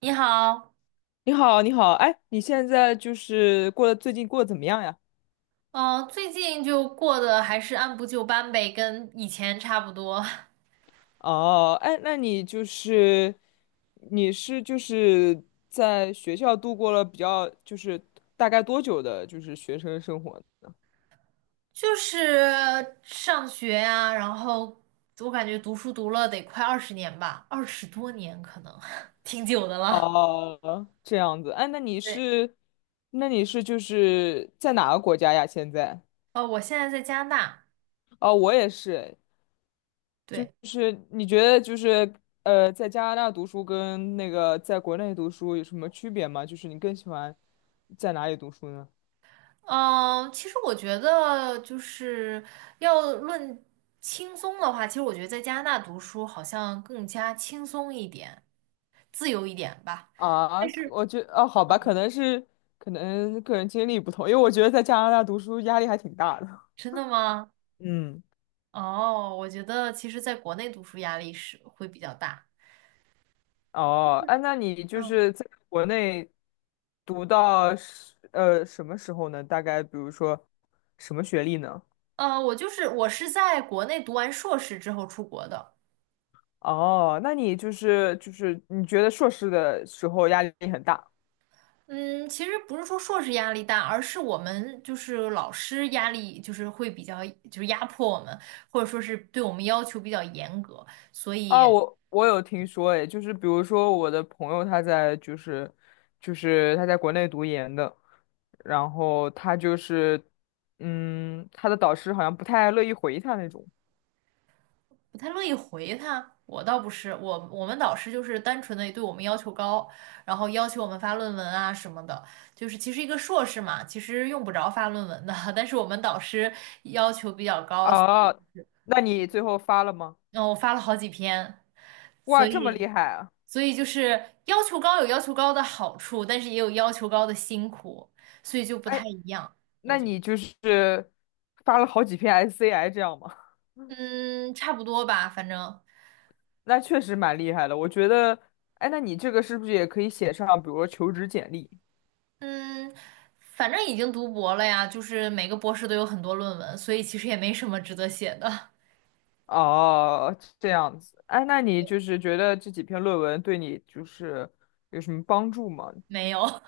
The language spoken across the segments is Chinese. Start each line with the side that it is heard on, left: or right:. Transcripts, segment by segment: right: 你好，
left: 你好，你好，哎，你现在就是过得最近过得怎么样呀？
right: 嗯、最近就过得还是按部就班呗，跟以前差不多，
left: 哦，哎，那你是就是在学校度过了比较大概多久的，就是学生生活呢？
right: 就是上学呀、然后我感觉读书读了得快20年吧，20多年可能，挺久的了。
left: 哦，这样子，哎，那你
right: 对，
left: 是那你是就是在哪个国家呀？现在？
right: 我现在在加拿大，
left: 哦，我也是，就
right: 对，
left: 是你觉得在加拿大读书跟那个在国内读书有什么区别吗？就是你更喜欢在哪里读书呢？
right: 嗯、其实我觉得就是要论轻松的话，其实我觉得在加拿大读书好像更加轻松一点，自由一点吧。
left: 啊，
right: 但
left: 可
right: 是
left: 我觉哦，好吧，可能个人经历不同，因为我觉得在加拿大读书压力还挺大的。
right: 真的吗？
left: 嗯，
right: 哦，我觉得其实在国内读书压力是会比较大。
left: 哦，哎，那你就
right: 嗯
left: 是在国内读到什么时候呢？大概比如说什么学历呢？
right: 我就是是在国内读完硕士之后出国的。
left: 哦，那你就是你觉得硕士的时候压力很大？
right: 嗯，其实不是说硕士压力大，而是我们就是老师压力就是会比较就是压迫我们，或者说是对我们要求比较严格，所以
left: 啊，我有听说，哎，就是比如说我的朋友他在就是就是他在国内读研的，然后他就是嗯，他的导师好像不太乐意回他那种。
right: 不太乐意回他。我倒不是，我们导师就是单纯的对我们要求高，然后要求我们发论文啊什么的。就是其实一个硕士嘛，其实用不着发论文的，但是我们导师要求比较高，所以
left: 哦，那你最后发了吗？
right: 嗯，我发了好几篇，
left: 哇，
right: 所
left: 这么
right: 以
left: 厉害啊！
right: 就是要求高有要求高的好处，但是也有要求高的辛苦，所以就不太
left: 哎，
right: 一样，我
left: 那
right: 觉得，
left: 你就是发了好几篇 SCI 这样吗？
right: 嗯，差不多吧，反正。
left: 那确实蛮厉害的，我觉得。哎，那你这个是不是也可以写上，比如说求职简历？
right: 嗯，反正已经读博了呀，就是每个博士都有很多论文，所以其实也没什么值得写的，
left: 哦，这样子。哎，那你就是觉得这几篇论文对你就是有什么帮助吗？
right: 没有，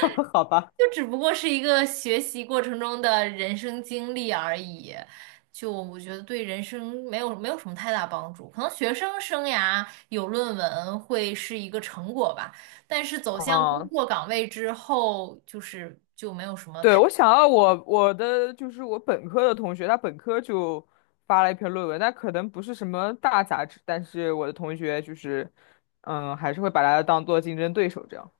left: 好吧，
right: 就只不过是一个学习过程中的人生经历而已。就我觉得对人生没有什么太大帮助，可能学生生涯有论文会是一个成果吧，但是走向工
left: 嗯，
right: 作岗位之后，就是就没有什么
left: 对，
right: 太
left: 我的就是我本科的同学，他本科就发了一篇论文，但可能不是什么大杂志，但是我的同学就是，嗯，还是会把它当做竞争对手，这样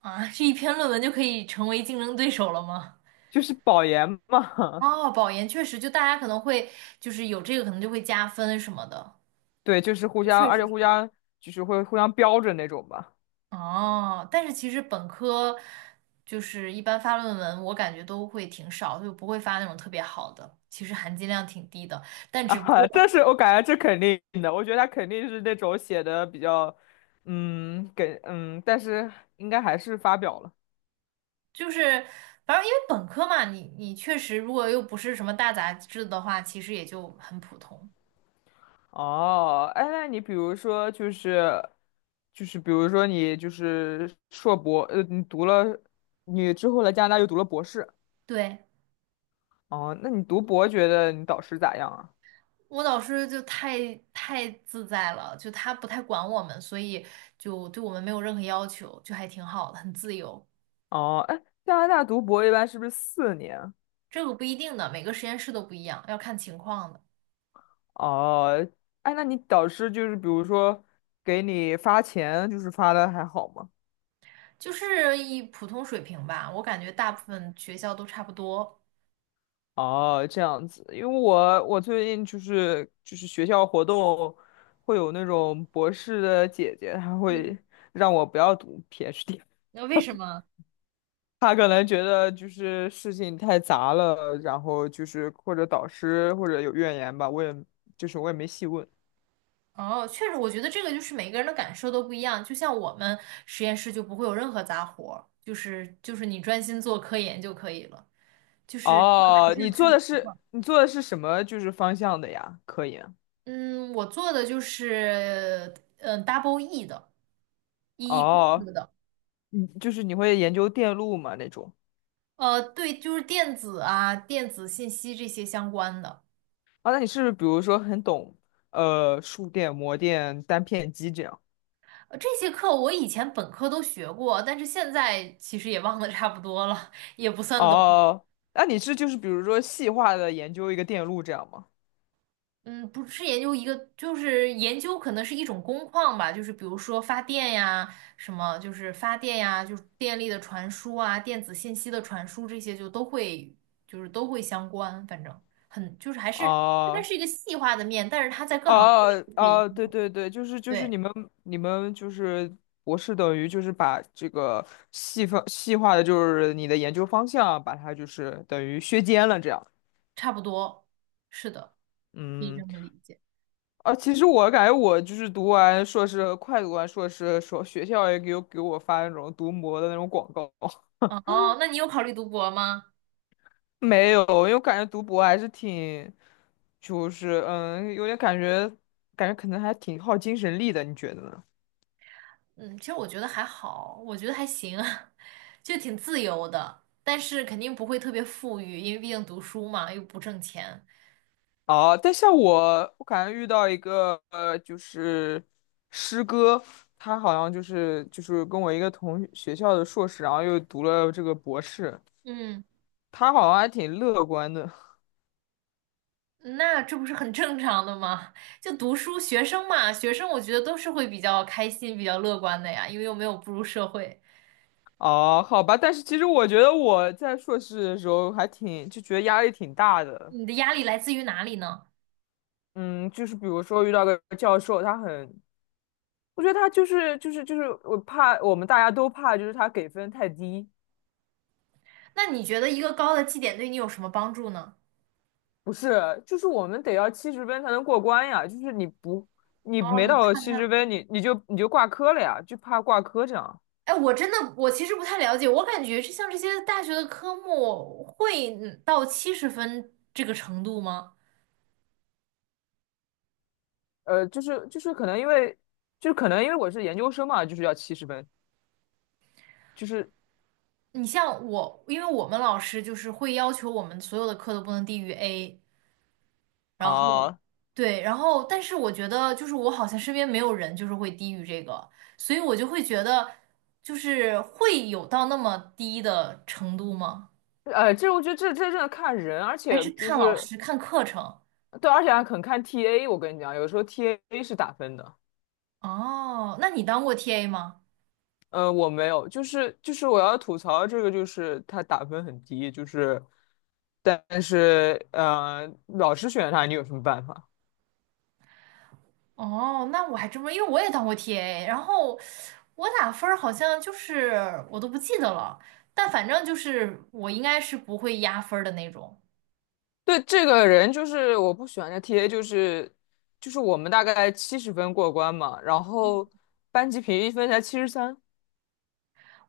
right: 啊，这一篇论文就可以成为竞争对手了吗？
left: 就是保研嘛，
right: 哦，保研确实，就大家可能会就是有这个，可能就会加分什么的。
left: 对，就是互相，
right: 确
left: 而
right: 实
left: 且
right: 是。
left: 互相就是会互相标着那种吧。
right: 哦，但是其实本科就是一般发论文，我感觉都会挺少，就不会发那种特别好的，其实含金量挺低的。但只不
left: 啊，
right: 过
left: 但是我感觉这肯定的，我觉得他肯定是那种写的比较，但是应该还是发表了。
right: 就是，反正因为本科嘛，你确实如果又不是什么大杂志的话，其实也就很普通。
left: 哦，哎，那你比如说比如说你就是硕博，你读了，你之后来加拿大又读了博士，
right: 对。
left: 哦，那你读博觉得你导师咋样啊？
right: 我老师就太自在了，就他不太管我们，所以就对我们没有任何要求，就还挺好的，很自由。
left: 哦，哎，加拿大读博一般是不是4年？
right: 这个不一定的，每个实验室都不一样，要看情况的，
left: 哦，哎，那你导师就是比如说给你发钱，就是发的还好吗？
right: 就是一普通水平吧。我感觉大部分学校都差不多。
left: 哦，这样子，因为我最近就是学校活动会有那种博士的姐姐，她
right: 嗯，
left: 会让我不要读 PhD，
right: 那为什么？
left: 她可能觉得就是事情太杂了，然后就是或者导师或者有怨言吧，我也没细问。
right: 哦，确实，我觉得这个就是每个人的感受都不一样。就像我们实验室就不会有任何杂活儿，就是就是你专心做科研就可以了，就是。是
left: 哦，你
right: 要看
left: 做的
right: 情
left: 是
right: 况。
left: 你做的是什么就是方向的呀？科研？
right: 嗯，我做的就是嗯 double E 的，EE 公
left: 哦，
right: 司的，
left: 你就是你会研究电路吗那种？
right: 对，就是电子啊、电子信息这些相关的。
left: 啊，那你是不是比如说很懂数电、模电、单片机这样？
right: 这些课我以前本科都学过，但是现在其实也忘得差不多了，也不
left: 哦哦
right: 算懂。
left: 哦，那你是就是比如说细化的研究一个电路这样吗？
right: 嗯，不是研究一个，就是研究可能是一种工况吧，就是比如说发电呀，什么就是发电呀，就是电力的传输啊，电子信息的传输这些就都会，就是都会相关，反正很就是还是它
left: 哦
right: 是一个细化的面，但是它在各
left: 哦
right: 行各业都可以，
left: 哦，哦对对对，就是
right: 对，
left: 你们就是博士等于就是把这个细分细化的就是你的研究方向，把它就是等于削尖了这样。
right: 差不多，是的，可以
left: 嗯，
right: 这么理解。
left: 啊，其实我感觉我就是读完硕士，快读完硕士的时候，学校也给我发那种读模的那种广告。
right: 哦，那你有考虑读博吗？
left: 没有，因为我感觉读博还是挺，有点感觉，感觉可能还挺耗精神力的，你觉得呢？
right: 嗯，其实我觉得还好，我觉得还行，就挺自由的，但是肯定不会特别富裕，因为毕竟读书嘛，又不挣钱。
left: 哦，但像我，我感觉遇到一个就是师哥，他好像就是跟我一个同学校的硕士，然后又读了这个博士，
right: 嗯，
left: 他好像还挺乐观的。
right: 那这不是很正常的吗？就读书，学生嘛，学生我觉得都是会比较开心、比较乐观的呀，因为又没有步入社会。
left: 哦，好吧，但是其实我觉得我在硕士的时候还挺，就觉得压力挺大的。
right: 你的压力来自于哪里呢？
left: 嗯，就是比如说遇到个教授，我觉得他我怕我们大家都怕，就是他给分太低，
right: 那你觉得一个高的绩点对你有什么帮助呢？
left: 不是，就是我们得要七十分才能过关呀，就是你
right: 哦，
left: 没
right: 你
left: 到
right: 看
left: 七十
right: 看。
left: 分，你就挂科了呀，就怕挂科这样。
right: 哎，我真的，我其实不太了解，我感觉这像这些大学的科目会嗯到70分这个程度吗？
left: 就是可能因为我是研究生嘛，就是要七十分，就是
right: 你像我，因为我们老师就是会要求我们所有的课都不能低于 A，然后
left: 啊，
right: 对，然后但是我觉得就是我好像身边没有人就是会低于这个，所以我就会觉得就是会有到那么低的程度吗？
left: 这我觉得这真的看人，而
right: 还
left: 且
right: 是
left: 就
right: 看老
left: 是
right: 师看课程？
left: 对，而且还很看 TA，我跟你讲，有时候 TA 是打分的。
right: 哦，那你当过 TA 吗？
left: 我没有，就是我要吐槽这个，就是他打分很低，就是，但是老师选他，你有什么办法？
right: 哦，那我还真不，因为我也当过 TA，然后我打分儿好像就是我都不记得了，但反正就是我应该是不会压分儿的那种。
left: 对这个人，就是我不喜欢的 TA，就是我们大概七十分过关嘛，然后班级平均分才73，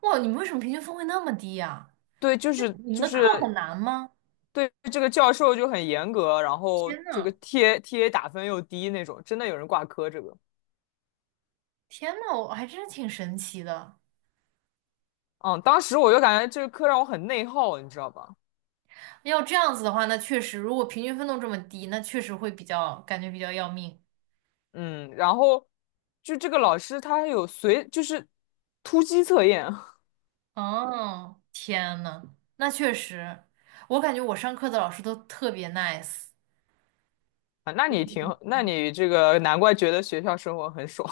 right: 哇，你们为什么平均分会那么低呀？
left: 对，就是
right: 你们
left: 就
right: 的课很
left: 是
right: 难吗？
left: 对这个教授就很严格，然后
right: 天
left: 这
right: 呐，
left: 个 TA 打分又低那种，真的有人挂科这个，
right: 天呐，我还真是挺神奇的。
left: 嗯，当时我就感觉这个课让我很内耗，你知道吧？
right: 要这样子的话，那确实，如果平均分都这么低，那确实会比较感觉比较要命。
left: 嗯，然后就这个老师他有随就是突击测验 啊，
right: 哦，天呐，那确实，我感觉我上课的老师都特别 nice。
left: 那你这个难怪觉得学校生活很爽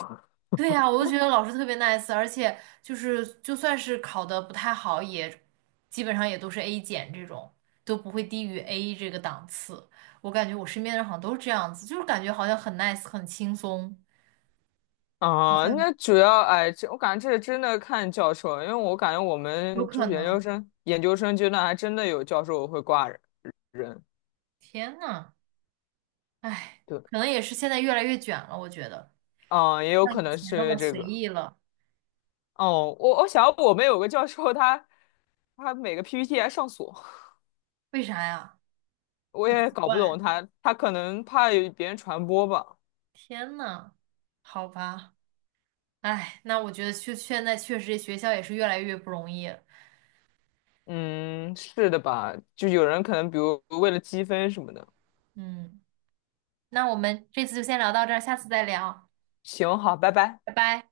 right: 对呀，我就觉得老师特别 nice，而且就是就算是考的不太好，也基本上也都是 A 减这种，都不会低于 A 这个档次。我感觉我身边的人好像都是这样子，就是感觉好像很 nice，很轻松，好
left: 啊。
right: 像
left: 那主要哎，这我感觉这真的看教授，因为我感觉我
right: 有
left: 们就
right: 可
left: 是研
right: 能。
left: 究生研究生阶段还真的有教授会挂人，
right: 天呐，唉，
left: 对，
right: 可能也是现在越来越卷了，我觉得
left: 嗯，也有
right: 像以
left: 可能
right: 前
left: 是因
right: 那么
left: 为这
right: 随
left: 个。
right: 意了，
left: 哦，我想我们有个教授他每个 PPT 还上锁，
right: 为啥呀？
left: 我
right: 好
left: 也
right: 奇
left: 搞不
right: 怪。
left: 懂他，他可能怕有别人传播吧。
right: 天呐，好吧，唉，那我觉得确现在确实这学校也是越来越不容易了
left: 嗯，是的吧？就有人可能比如为了积分什么的。
right: 嗯。那我们这次就先聊到这儿，下次再聊，
left: 行，好，拜拜。
right: 拜拜。